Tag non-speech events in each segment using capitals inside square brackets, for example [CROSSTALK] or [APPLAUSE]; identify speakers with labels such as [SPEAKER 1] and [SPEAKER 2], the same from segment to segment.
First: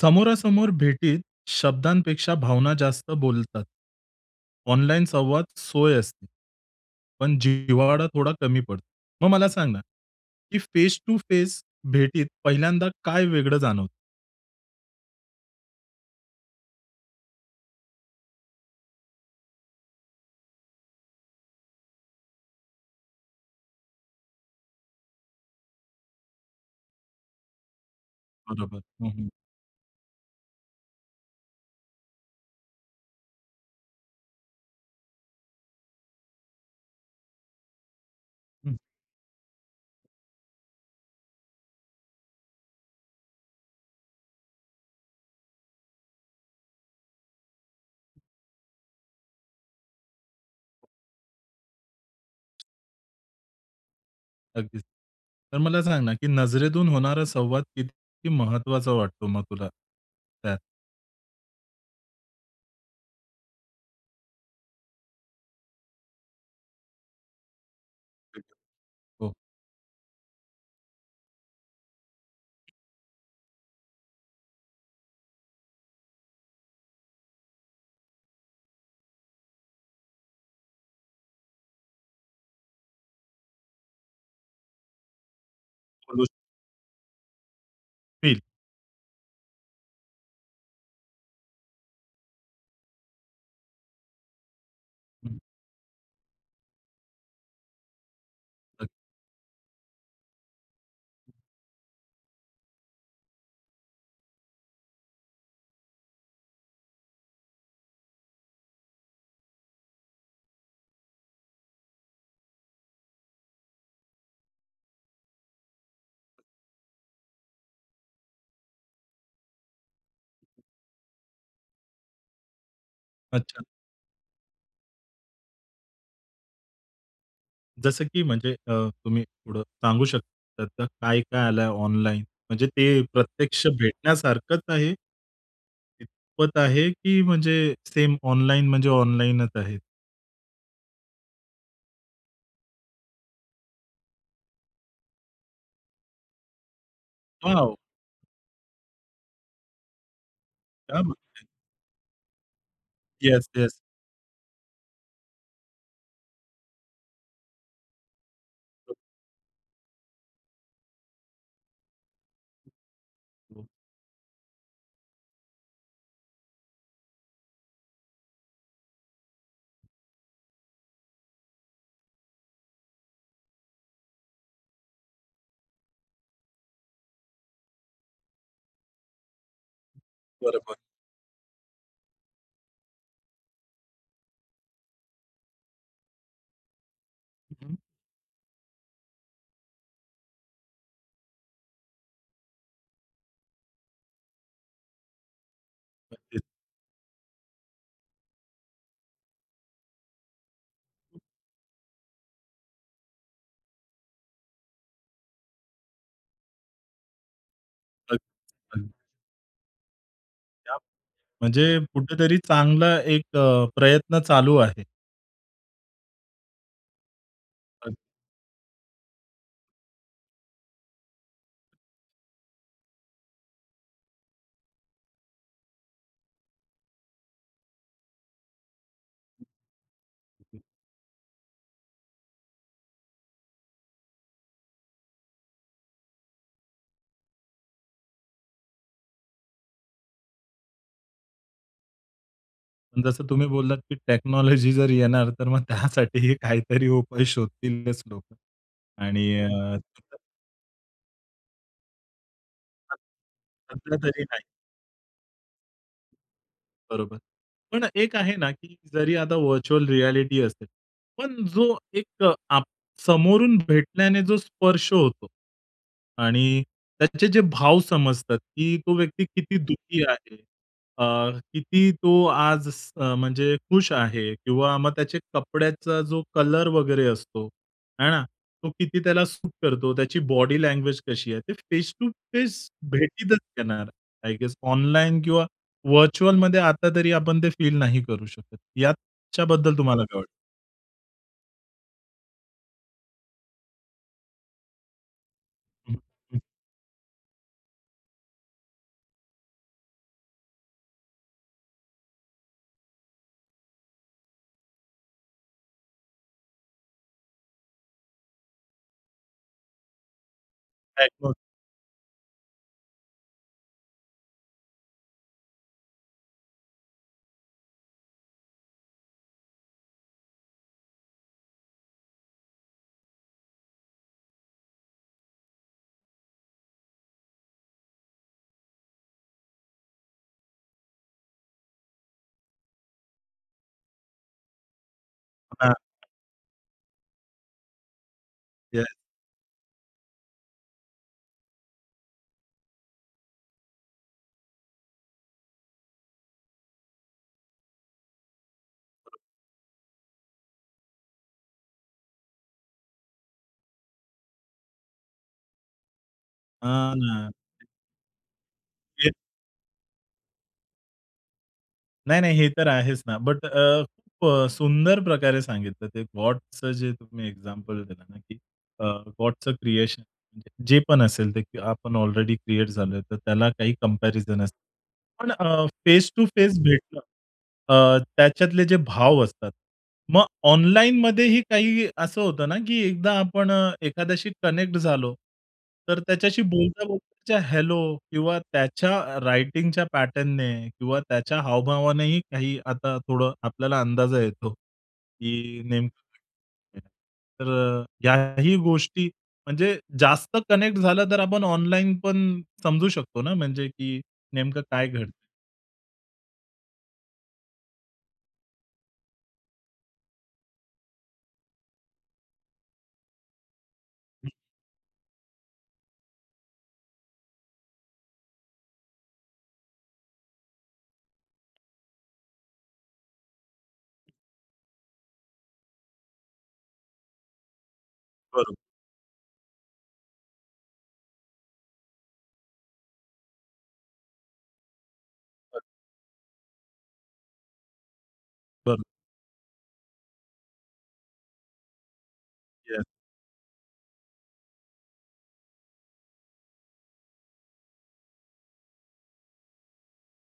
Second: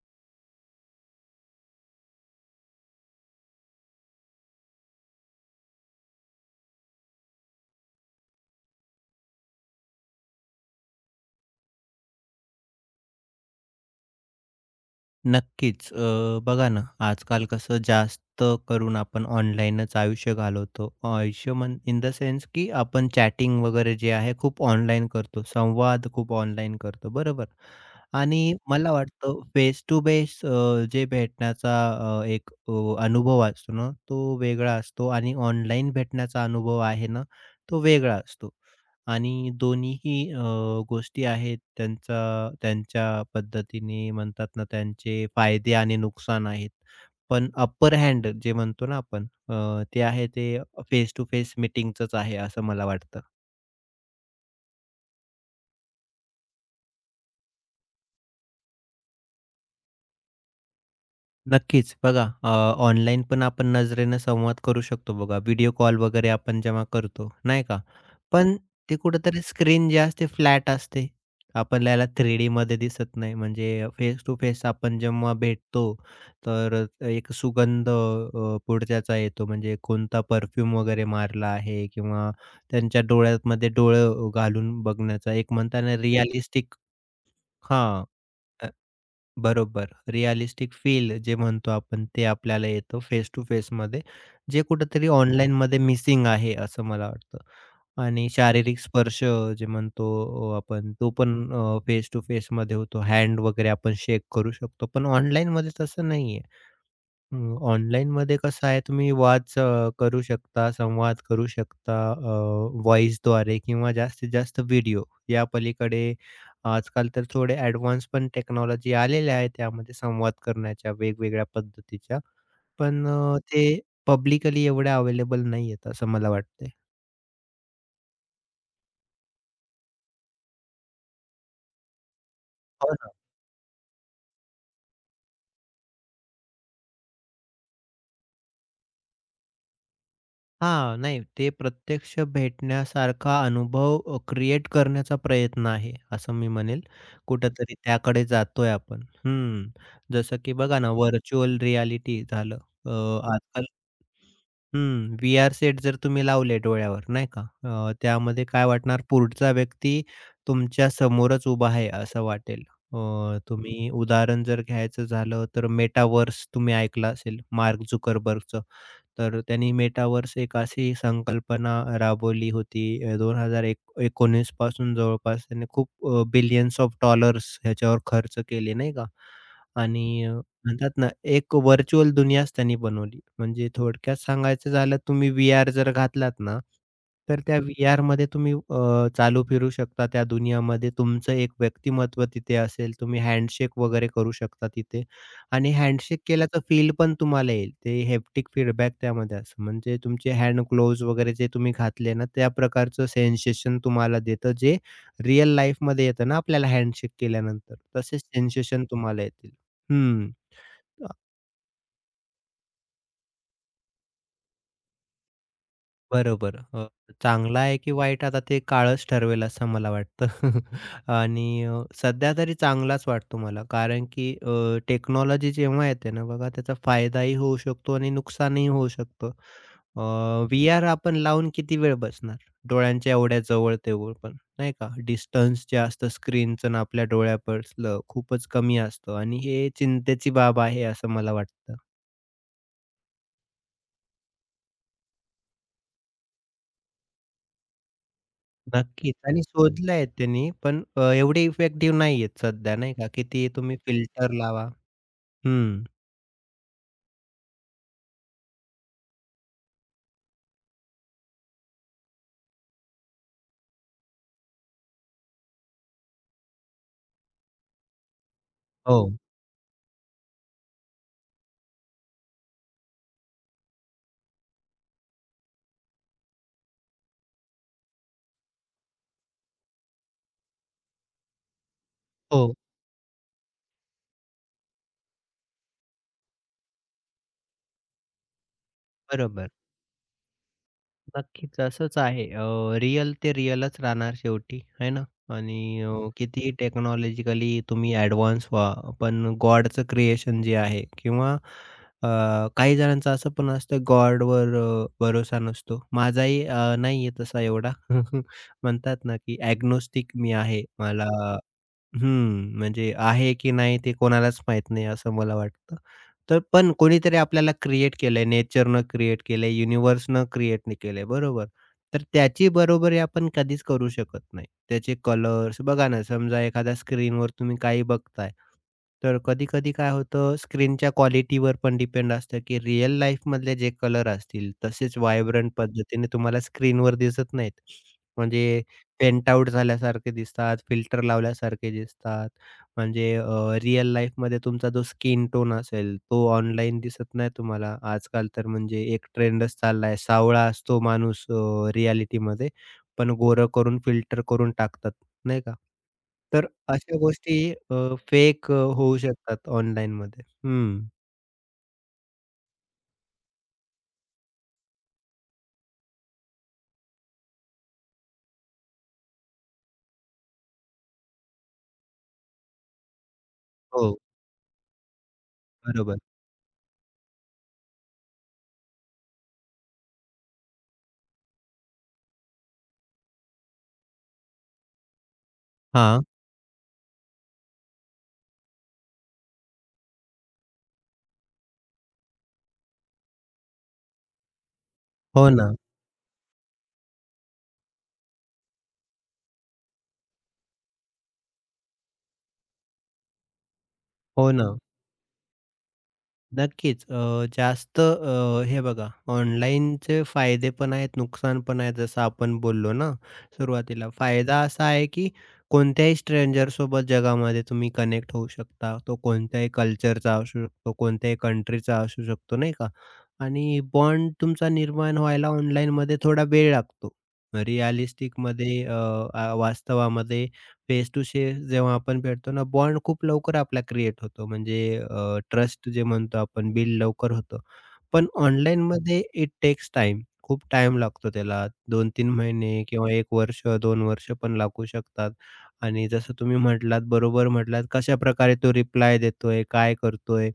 [SPEAKER 1] समोरासमोर भेटीत शब्दांपेक्षा भावना जास्त बोलतात. ऑनलाईन संवाद सोय असते. पण जिव्हाळा थोडा कमी पडतो. मग मला सांग ना, की फेस टू फेस भेटीत पहिल्यांदा काय वेगळं जाणवतं?
[SPEAKER 2] नक्कीच. बघा ना, आजकाल कसं जास्त करून आपण ऑनलाईनच आयुष्य घालवतो. आयुष्य म्हण इन द सेन्स की आपण चॅटिंग वगैरे जे आहे खूप ऑनलाईन करतो. संवाद खूप ऑनलाईन करतो, बरोबर? आणि
[SPEAKER 1] बरोबर.
[SPEAKER 2] मला
[SPEAKER 1] हं, हं.
[SPEAKER 2] वाटतं फेस टू फेस जे भेटण्याचा एक अनुभव असतो ना, तो वेगळा असतो आणि ऑनलाईन भेटण्याचा अनुभव आहे ना, तो वेगळा असतो.
[SPEAKER 1] हं,
[SPEAKER 2] आणि दोन्हीही गोष्टी आहेत त्यांचा त्यांच्या पद्धतीने म्हणतात ना त्यांचे फायदे आणि नुकसान आहेत. पण अपर हँड जे म्हणतो ना आपण ते आहे ते फेस टू फेस मीटिंगचंच आहे असं मला वाटतं.
[SPEAKER 1] अगदीच. तर मला सांग ना, की नजरेतून होणारा संवाद किती महत्त्वाचा वाटतो मग तुला त्यात?
[SPEAKER 2] नक्कीच. बघा ऑनलाईन पण आपण नजरेनं संवाद करू शकतो बघा. व्हिडिओ कॉल वगैरे आपण जेव्हा करतो, नाही का? पण ते
[SPEAKER 1] हो.
[SPEAKER 2] कुठेतरी स्क्रीन जे असते फ्लॅट असते. आपल्याला 3Dमध्ये दिसत नाही. म्हणजे फेस टू फेस आपण जेव्हा भेटतो, तर एक सुगंध पुढच्याचा येतो. म्हणजे कोणता परफ्यूम वगैरे मारला आहे किंवा त्यांच्या डोळ्यामध्ये डोळे घालून बघण्याचा एक म्हणताना
[SPEAKER 1] बोलू
[SPEAKER 2] रिअलिस्टिक हां.
[SPEAKER 1] शकतील.
[SPEAKER 2] बरोबर. रिअलिस्टिक फील जे म्हणतो आपण ते आपल्याला येतं फेस टू फेसमध्ये, जे कुठेतरी हो.
[SPEAKER 1] हं.
[SPEAKER 2] ऑनलाईनमध्ये मिसिंग आहे असं मला वाटतं. आणि शारीरिक स्पर्श जे म्हणतो आपण तो पण फेस टू फेसमध्ये होतो. हँड वगैरे आपण शेक करू शकतो. पण ऑनलाईनमध्ये तसं नाहीये. हं, ऑनलाईनमध्ये कसं आहे तुम्ही वाद करू शकता, संवाद करू शकता द्वारे किंवा जास्तीत जास्त व्हिडिओ. या पलीकडे आजकाल तर थोडे ॲडव्हान्स पण टेक्नॉलॉजी आलेल्या आहेत त्यामध्ये संवाद करण्याच्या वेगवेगळ्या पद्धतीच्या. पण
[SPEAKER 1] अच्छा.
[SPEAKER 2] ते पब्लिकली एवढ्या अवेलेबल नाहीयेत असं मला वाटतंय.
[SPEAKER 1] जसं की म्हणजे तुम्ही थोडं सांगू शकता का काय-काय आलंय ऑनलाईन? म्हणजे
[SPEAKER 2] हो
[SPEAKER 1] ते
[SPEAKER 2] ना.
[SPEAKER 1] प्रत्यक्ष भेटण्यासारखंच आहे? कितपत आहे की म्हणजे सेम ऑनलाईन म्हणजे ऑनलाईनच आहे?
[SPEAKER 2] हां, नाही ते प्रत्यक्ष भेटण्यासारखा अनुभव क्रिएट करण्याचा प्रयत्न आहे, असं मी म्हणेल.
[SPEAKER 1] वॉव!
[SPEAKER 2] कुठेतरी त्याकडे जातोय आपण. हं, जसं की बघा ना
[SPEAKER 1] क्या बात!
[SPEAKER 2] व्हर्चुअल रिअॅलिटी झालं. अ,
[SPEAKER 1] येस,
[SPEAKER 2] आजकाल
[SPEAKER 1] येस.
[SPEAKER 2] हं, व्हीआर सेट जर तुम्ही लावले डोळ्यावर नाही का, त्यामध्ये काय वाटणार पुढचा व्यक्ती तुमच्या समोरच उभा आहे असं वाटेल. अ, तुम्ही उदाहरण जर घ्यायचं झालं तर मेटाव्हर्स तुम्ही ऐकलं असेल मार्क झुकरबर्गचं. तर त्यांनी मेटाव्हर्स एक अशी संकल्पना राबवली होती 2019 पासून जवळपास त्यांनी खूप बिलियन्स ऑफ डॉलर्स ह्याच्यावर खर्च केले नाही का? आणि
[SPEAKER 1] बरोबर.
[SPEAKER 2] म्हणतात ना, एक व्हर्चुअल दुनियाच त्यांनी बनवली. म्हणजे थोडक्यात सांगायचं झालं तुम्ही व्हीआर जर घातलात ना, तर त्या
[SPEAKER 1] हं.
[SPEAKER 2] व्हीआरमध्ये तुम्ही चालू फिरू शकता त्या दुनियामध्ये. तुमचं एक व्यक्तिमत्व तिथे असेल. तुम्ही हँडशेक वगैरे करू शकता तिथे. आणि हँडशेक
[SPEAKER 1] नक्कीच,
[SPEAKER 2] केल्याचा फील पण तुम्हाला येईल. ते हेप्टिक फीडबॅक त्यामध्ये असतं. म्हणजे तुमचे हँड ग्लोव्हज वगैरे जे तुम्ही घातले ना, त्या प्रकारचं सेन्सेशन तुम्हाला देतं, जे रिअल लाईफमध्ये येतं ना आपल्याला हँडशेक केल्यानंतर, तसेच
[SPEAKER 1] नक्की,
[SPEAKER 2] सेन्सेशन
[SPEAKER 1] नक्की.
[SPEAKER 2] तुम्हाला येतील. हं,
[SPEAKER 1] त्या
[SPEAKER 2] अ,
[SPEAKER 1] म्हणजे कुठेतरी चांगला एक प्रयत्न चालू आहे.
[SPEAKER 2] बरोबर. चांगला आहे की
[SPEAKER 1] अगदी.
[SPEAKER 2] वाईट आता ते काळच ठरवेल असं मला वाटतं. [LAUGHS] आणि सध्या तरी चांगलाच वाटतो मला. कारण की टेक्नॉलॉजी जेव्हा येते ना बघा, त्याचा फायदाही होऊ शकतो आणि नुकसानही होऊ शकतं. अ, व्हीआर आपण लावून किती वेळ बसणार? डोळ्यांच्या एवढ्या जवळ तेवढं पण, नाही का? डिस्टन्स जे असतं स्क्रीनचं आणि आपल्या डोळ्यापासलं खूपच कमी असतं आणि हे चिंतेची बाब आहे असं मला वाटतं.
[SPEAKER 1] पण जसं तुम्ही बोललात की टेक्नॉलॉजी जर येणार तर मग त्यासाठीही काहीतरी उपाय शोधतीलच लोकं.
[SPEAKER 2] नक्कीच
[SPEAKER 1] आणि
[SPEAKER 2] आणि शोधलंय त्यांनी पण एवढे इफेक्टिव्ह नाहीयेत सध्या, नाही का? किती तुम्ही
[SPEAKER 1] सध्या तरी
[SPEAKER 2] फिल्टर
[SPEAKER 1] नाही.
[SPEAKER 2] लावा. हं.
[SPEAKER 1] बरोबर. पण एक आहे ना, की जरी आता व्हर्चुअल रिॲलिटी असेल, पण जो एक आप समोरून भेटल्याने जो स्पर्श होतो आणि त्याचे जे भाव समजतात, की तो
[SPEAKER 2] हो.
[SPEAKER 1] व्यक्ती किती दुःखी आहे, अ, किती तो आज म्हणजे खुश आहे किंवा मग त्याचे कपड्याचा जो कलर वगैरे असतो, आहे ना? तो किती त्याला सूट करतो, त्याची बॉडी लँग्वेज कशी आहे, ते फेस टू
[SPEAKER 2] हो.
[SPEAKER 1] फेस भेटीतच येणार आय गेस. ऑनलाईन किंवा व्हर्चुअलमध्ये आता तरी आपण ते फील नाही करू शकत.
[SPEAKER 2] बरोबर.
[SPEAKER 1] याच्याबद्दल तुम्हाला काय वाटतं?
[SPEAKER 2] नक्कीच असंच आहे. रिअल ते रिअलच राहणार शेवटी, आहे ना? आणि
[SPEAKER 1] हं,
[SPEAKER 2] हं.
[SPEAKER 1] हं.
[SPEAKER 2] कितीही टेक्नॉलॉजिकली तुम्ही ॲडव्हान्स व्हा, पण गॉडचं क्रिएशन जे आहे किंवा अ, काही जणांचं असं पण असतं गॉडवर भरोसा नसतो. माझाही नाहीये तसा एवढा. [LAUGHS] म्हणतात ना, की ॲग्नोस्टिक मी आहे. मला
[SPEAKER 1] [UNINTELLIGIBLE]
[SPEAKER 2] हम्म, म्हणजे आहे की नाही ते कोणालाच माहीत नाही असं मला वाटतं. तर पण कोणीतरी आपल्याला क्रिएट केलंय, नेचरनं क्रिएट केलंय, युनिव्हर्सनं क्रिएट नाही केलंय, बरोबर. तर त्याची बरोबरी आपण कधीच करू शकत नाही. त्याचे कलर्स बघा ना, समजा एखाद्या स्क्रीनवर तुम्ही काही बघताय, तर कधी-कधी काय होतं स्क्रीनच्या क्वालिटीवर पण डिपेंड असतं, की रिअल लाईफमधले जे कलर असतील तसेच व्हायब्रंट
[SPEAKER 1] हां,
[SPEAKER 2] पद्धतीने तुम्हाला स्क्रीनवर दिसत नाहीत. म्हणजे
[SPEAKER 1] येस.
[SPEAKER 2] पेंट आउट झाल्यासारखे दिसतात, फिल्टर लावल्यासारखे दिसतात. म्हणजे रिअल लाईफमध्ये तुमचा जो स्किन टोन असेल, तो ऑनलाईन दिसत नाही तुम्हाला. आजकाल तर म्हणजे एक ट्रेंडच चालला आहे. सावळा असतो माणूस रिॲलिटीमध्ये, पण गोरं करून फिल्टर करून टाकतात, नाही का? तर
[SPEAKER 1] हां
[SPEAKER 2] अशा
[SPEAKER 1] ना.
[SPEAKER 2] गोष्टी फेक होऊ
[SPEAKER 1] हे
[SPEAKER 2] शकतात ऑनलाईनमध्ये. हं.
[SPEAKER 1] नाही, नाही. हे तर आहेच ना. बट खूप सुंदर प्रकारे सांगितलं ते GOTचं जे तुम्ही एक्झाम्पल दिलं ना, की अ, GOTचं क्रिएशन म्हणजे जे पण असेल ते की आपण ऑलरेडी क्रिएट झालोय, तर त्याला काही
[SPEAKER 2] हो,
[SPEAKER 1] कंपॅरिझन असतं. पण
[SPEAKER 2] बरोबर.
[SPEAKER 1] फेस टू फेस भेटणं, त्याच्यातले जे भाव असतात. मग ऑनलाईनमध्येही काही असं होतं ना, की एकदा आपण एखाद्याशी कनेक्ट झालो, तर
[SPEAKER 2] हां.
[SPEAKER 1] त्याच्याशी बोलता-बोलताच्या हॅलो किंवा त्याच्या रायटिंगच्या पॅटर्नने किंवा त्याच्या हावभावानेही काही आता थोडं आपल्याला अंदाजा येतो,
[SPEAKER 2] हो ना.
[SPEAKER 1] की नेमकं काय. तर याही गोष्टी म्हणजे जास्त कनेक्ट झालं तर आपण ऑनलाईन पण समजू शकतो ना, म्हणजे की
[SPEAKER 2] हो ना.
[SPEAKER 1] नेमकं काय घडतंय?
[SPEAKER 2] नक्कीच. हे बघा ऑनलाईनचे फायदे पण आहेत, नुकसान पण आहेत जसं आपण बोललो ना सुरुवातीला. फायदा असा आहे की कोणत्याही स्ट्रेंजरसोबत जगामध्ये तुम्ही कनेक्ट होऊ शकता. तो कोणत्याही कल्चरचा असू शकतो, कोणत्याही कंट्रीचा असू शकतो नाही का? आणि बॉन्ड तुमचा निर्माण व्हायला ऑनलाईनमध्ये थोडा वेळ लागतो.
[SPEAKER 1] बरोबर,
[SPEAKER 2] रिअलिस्टिकमध्ये वास्तवामध्ये फेस टू फेस जेव्हा आपण भेटतो ना, बॉन्ड खूप लवकर आपला क्रिएट होतो. म्हणजे ट्रस्ट जे म्हणतो आपण बिल्ड लवकर होतं. पण
[SPEAKER 1] बरोबर.
[SPEAKER 2] ऑनलाईनमध्ये इट टेक्स टाइम खूप टाइम लागतो त्याला. दोन 3 महिने किंवा एक वर्ष, दोन वर्ष पण लागू शकतात. आणि जसं तुम्ही म्हटलात, बरोबर म्हटलात, कशाप्रकारे तो रिप्लाय देतोय, काय करतोय.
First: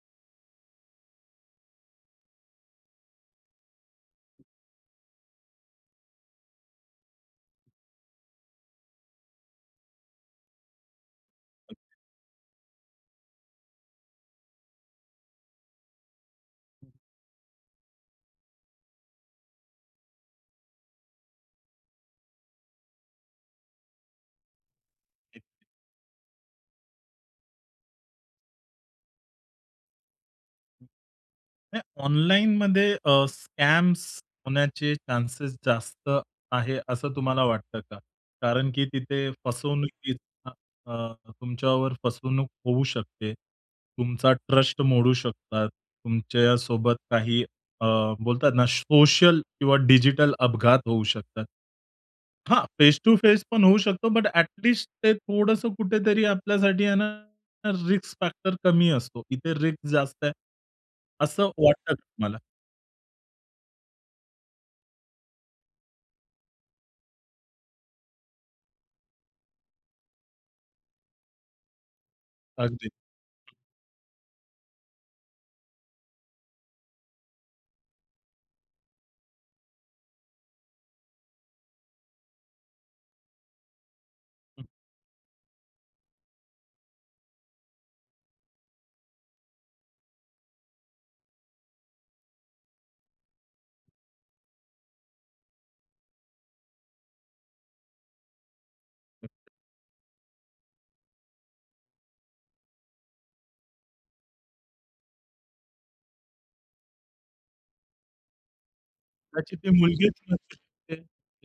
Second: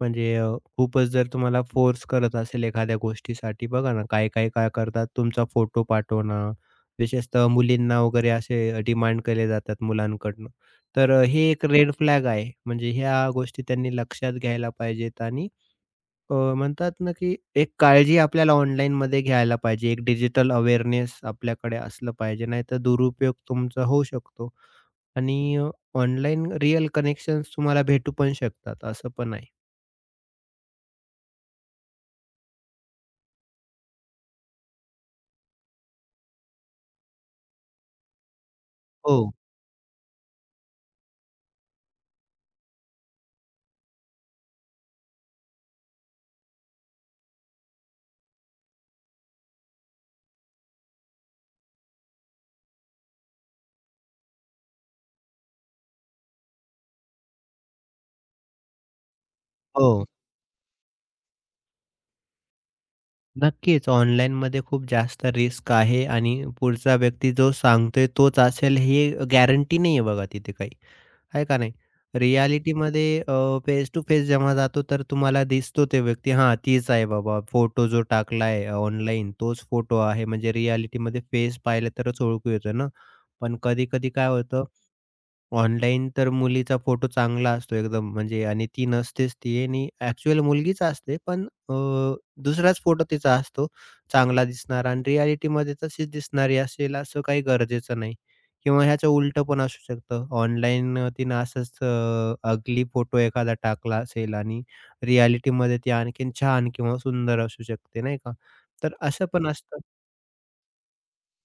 [SPEAKER 2] म्हणजे खूपच जर तुम्हाला फोर्स करत असेल एखाद्या गोष्टीसाठी बघा ना, काही-काही काय काय करतात, तुमचा फोटो पाठवणं विशेषतः मुलींना वगैरे असे डिमांड केले जातात मुलांकडनं. तर हे एक रेड फ्लॅग आहे. म्हणजे ह्या गोष्टी त्यांनी लक्षात घ्यायला पाहिजेत आणि म्हणतात ना, की एक काळजी आपल्याला ऑनलाईनमध्ये घ्यायला पाहिजे. एक डिजिटल अवेअरनेस आपल्याकडे असलं पाहिजे. नाहीतर दुरुपयोग तुमचा होऊ शकतो
[SPEAKER 1] येस.
[SPEAKER 2] आणि ऑनलाईन रिअल कनेक्शन्स तुम्हाला भेटू पण शकतात. असं पण आहे.
[SPEAKER 1] नाही, ऑनलाईनमध्ये स्कॅम्स होण्याचे चान्सेस जास्त आहे, असं तुम्हाला वाटतं का? कारण की
[SPEAKER 2] हो,
[SPEAKER 1] तिथे फसवणुकीत अ, अ, तुमच्यावर फसवणूक होऊ शकते. तुमचा ट्रस्ट मोडू शकतात. तुमच्या सोबत काही अ, बोलतात ना, सोशल किंवा डिजिटल अपघात होऊ शकतात. हां, फेस टू फेस पण होऊ शकतो, बट ॲट, ते थोडंसं कुठेतरी आपल्यासाठी आहे ना, रिस्क फॅक्टर कमी असतो. इथे रिस्क
[SPEAKER 2] हो.
[SPEAKER 1] जास्त आहे. असं वाटतं का तुम्हाला?
[SPEAKER 2] नक्कीच, ऑनलाईनमध्ये खूप जास्त रिस्क आहे आणि पुढचा व्यक्ती जो सांगतोय तोच असेल हे गॅरंटी नाही आहे बघा तिथे काही, आहे का नाही?
[SPEAKER 1] अगदी.
[SPEAKER 2] रिॲलिटीमध्ये फेस टू फेस जेव्हा जातो तर तुम्हाला दिसतो ते व्यक्ती, हां, तीच आहे बाबा. फोटो जो टाकलाय ऑनलाईन तोच फोटो आहे. म्हणजे रिॲलिटीमध्ये फेस पाहिलं तरच ओळखू येतं ना. पण कधी-कधी काय होतं ऑनलाईन तर मुलीचा फोटो चांगला असतो एकदम म्हणजे आणि ती नसतेच ती आणि ॲक्चुअल मुलगीच असते पण दुसराच फोटो तिचा असतो चांगला दिसणारा आणि रिॲलिटीमध्ये तशीच दिसणारी असेल असं काही गरजेचं नाही किंवा ह्याचं उलटं पण असू शकतं. ऑनलाईन तिनं असंच अगली फोटो एखादा टाकला असेल आणि रिॲलिटीमध्ये ती आणखीन छान किंवा सुंदर असू शकते, नाही का? तर असं पण
[SPEAKER 1] कदाचित ती
[SPEAKER 2] असतं.
[SPEAKER 1] मुलगीच नसू शकते.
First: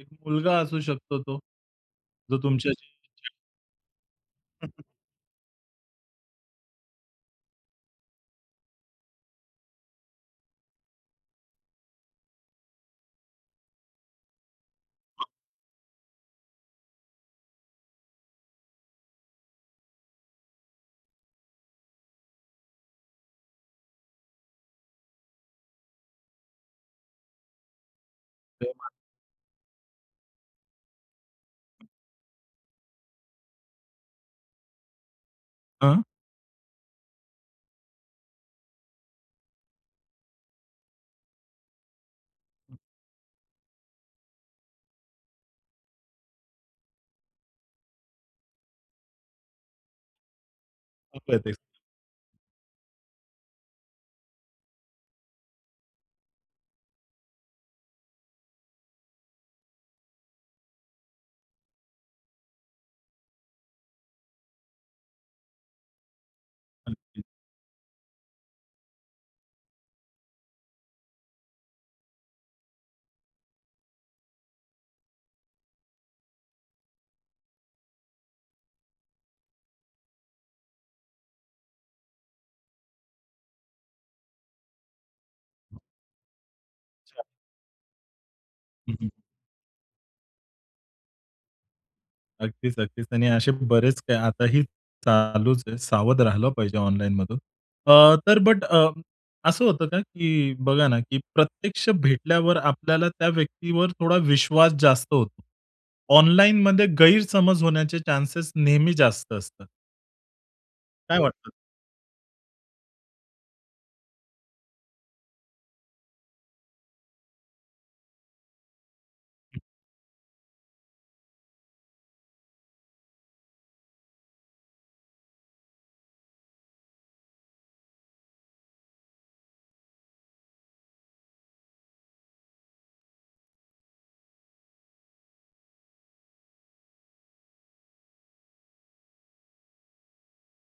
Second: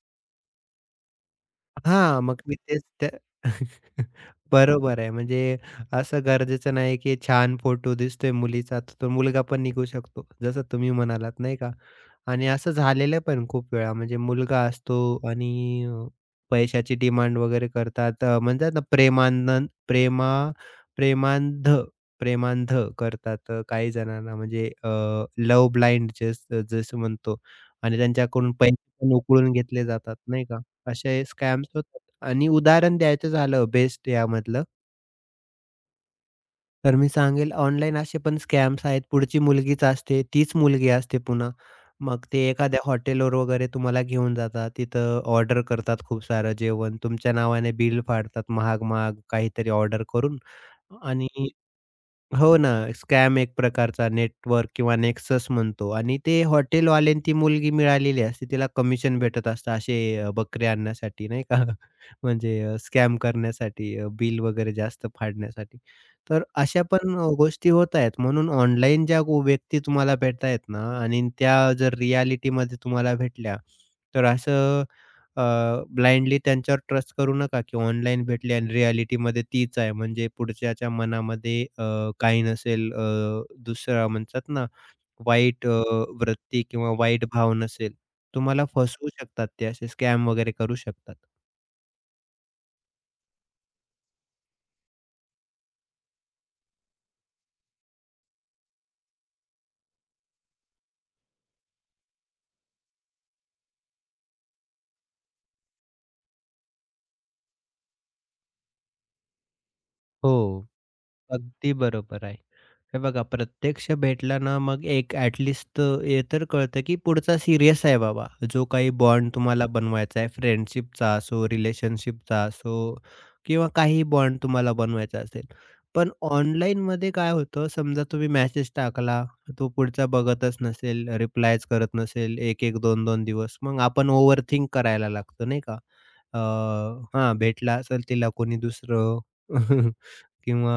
[SPEAKER 1] एक मुलगा असू शकतो तो,
[SPEAKER 2] हां,
[SPEAKER 1] जो
[SPEAKER 2] मग मी तेच
[SPEAKER 1] तुमच्याशी
[SPEAKER 2] त्या [LAUGHS] बरोबर आहे. म्हणजे असं गरजेचं नाही, की छान फोटो दिसतोय मुलीचा, तर तो मुलगा पण निघू शकतो. जसं तुम्ही म्हणालात नाही का? आणि असं झालेलं पण खूप वेळा. म्हणजे मुलगा असतो आणि पैशाची डिमांड वगैरे करतात. म्हणतात ना प्रेमानंद प्रेमा प्रेमांध प्रेमांध करतात काही जणांना. म्हणजे ब्लाइंड जसं जसं म्हणतो आणि त्यांच्याकडून पैसे
[SPEAKER 1] प्रेम.
[SPEAKER 2] पण उकळून घेतले जातात, नाही का? असे स्कॅम्स होतात आणि उदाहरण द्यायचं झालं बेस्ट यामधलं,
[SPEAKER 1] हां.
[SPEAKER 2] तर मी सांगेल ऑनलाईन असे पण स्कॅम्स आहेत. पुढची मुलगीच असते, तीच मुलगी असते पुन्हा. मग ते एखाद्या हॉटेलवर वगैरे तुम्हाला घेऊन जातात. तिथं ऑर्डर करतात खूप सारं जेवण. तुमच्या नावाने बिल फाडतात महाग-महाग काहीतरी ऑर्डर करून आणि हो ना, स्कॅम एक प्रकारचा नेटवर्क किंवा नेक्सस म्हणतो आणि ते हॉटेलवाल्याला ती मुलगी मिळालेली असते. तिला कमिशन भेटत असतं असे बकरे आणण्यासाठी नाही का? [LAUGHS] म्हणजे स्कॅम करण्यासाठी बिल वगैरे जास्त फाडण्यासाठी. तर अशा पण
[SPEAKER 1] [UNINTELLIGIBLE]
[SPEAKER 2] गोष्टी होत आहेत. म्हणून ऑनलाईन ज्या व्यक्ती तुम्हाला भेटतायत ना आणि त्या जर रिॲलिटीमध्ये तुम्हाला भेटल्या, तर असं ब्लाइंडली त्यांच्यावर ट्रस्ट करू नका, की ऑनलाईन भेटली आणि रिॲलिटीमध्ये तीच आहे. म्हणजे पुढच्याच्या मनामध्ये काही नसेल दुसरा म्हणतात ना, वाईट वृत्ती किंवा वाईट भाव नसेल. तुम्हाला फसवू शकतात ते असे स्कॅम वगैरे करू शकतात.
[SPEAKER 1] अगदीच, अगदीच. आणि असे बरेच काय आताही चालूच आहे. सावध राहिलं पाहिजे ऑनलाईनमधून. अ, तर बट असं होतं का, की बघा ना, की प्रत्यक्ष भेटल्यावर आपल्याला त्या व्यक्तीवर थोडा विश्वास जास्त होतो. ऑनलाईनमध्ये गैरसमज होण्याचे चान्सेस नेहमी जास्त असतात.
[SPEAKER 2] हो.
[SPEAKER 1] काय हो वाटतं?
[SPEAKER 2] अगदी बरोबर आहे. हे बघा प्रत्यक्ष भेटला ना मग एक ॲटलीस्ट हे तर कळतं, की पुढचा सीरियस आहे बाबा. जो काही बॉन्ड तुम्हाला बनवायचा आहे फ्रेंडशिपचा असो, रिलेशनशिपचा असो किंवा काही बॉन्ड तुम्हाला बनवायचा असेल. पण ऑनलाईनमध्ये काय होतं समजा तुम्ही मेसेज टाकला, तो पुढचा बघतच नसेल, रिप्लायच करत नसेल 1-1, 2-2 दिवस. मग आपण ओव्हरथिंक करायला लागतो नाही का? अ, हां, भेटला असेल तिला कोणी दुसरं. [LAUGHS] किंवा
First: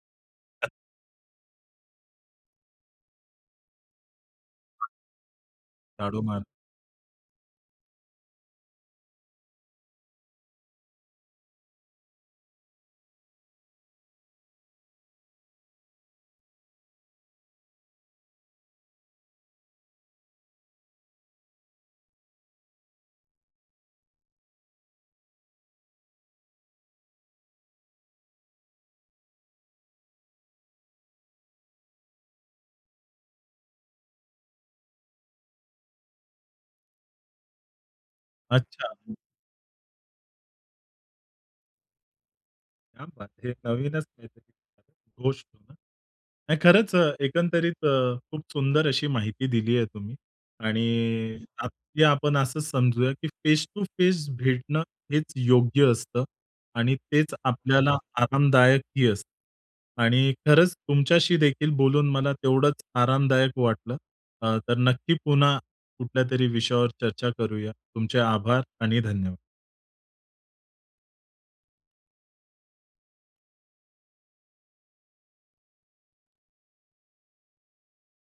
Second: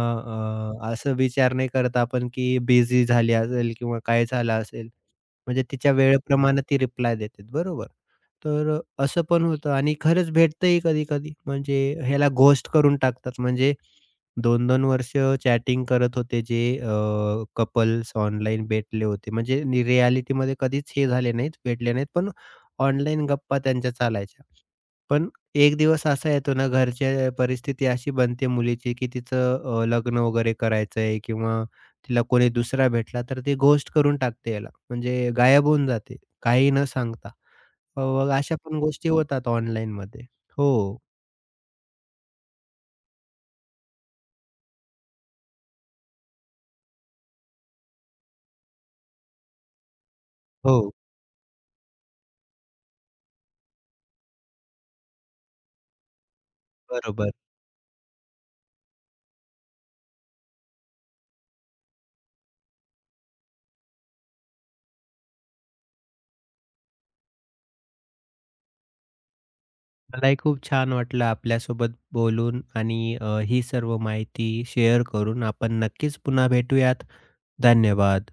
[SPEAKER 2] असं विचार नाही करत आपण की बिझी झाली असेल किंवा काय झालं असेल. म्हणजे तिच्या
[SPEAKER 1] झाडू मार.
[SPEAKER 2] वेळेप्रमाणे ती रिप्लाय देते. बरोबर. तर असं पण होतं आणि खरंच भेटतंही कधी-कधी. म्हणजे ह्याला घोस्ट करून टाकतात. म्हणजे 2 दोन वर्ष चॅटिंग करत होते जे कपल्स ऑनलाईन भेटले होते. म्हणजे नि कधीच हे झाले नाहीत, भेटले नाहीत. पण ऑनलाईन गप्पा त्यांच्या चालायच्या. पण एक दिवस असा येतो ना, घरच्या परिस्थिती अशी बनते मुलीची, की तिचं लग्न वगैरे करायचंय किंवा तिला कोणी दुसरा भेटला, तर ती घोस्ट करून टाकते याला. म्हणजे गायब होऊन जाते, काही न सांगता. अ, अशा पण
[SPEAKER 1] अच्छा.
[SPEAKER 2] गोष्टी होतात ऑनलाईनमध्ये. हो,
[SPEAKER 1] क्या बात! हे नवीनच काहीतरी गोष्ट हो ना. नाही, खरंच एकंदरीत खूप सुंदर अशी माहिती दिली आहे तुम्ही आणि
[SPEAKER 2] हो,
[SPEAKER 1] हं. आपली आपण असं समजूया, की फेस टू फेस भेटणं हेच योग्य असतं आणि
[SPEAKER 2] बरोबर.
[SPEAKER 1] तेच आपल्याला बरोबर आरामदायकही असतं. आणि खरंच तुमच्याशी देखील बोलून मला तेवढंच आरामदायक वाटलं. तर नक्की पुन्हा कुठल्यातरी विषयावर चर्चा करूया. तुमचे आभार आणि धन्यवाद.
[SPEAKER 2] मलाही खूप छान वाटलं आपल्यासोबत बोलून आणि ही सर्व माहिती शेअर करून. आपण नक्कीच पुन्हा भेटूयात. धन्यवाद.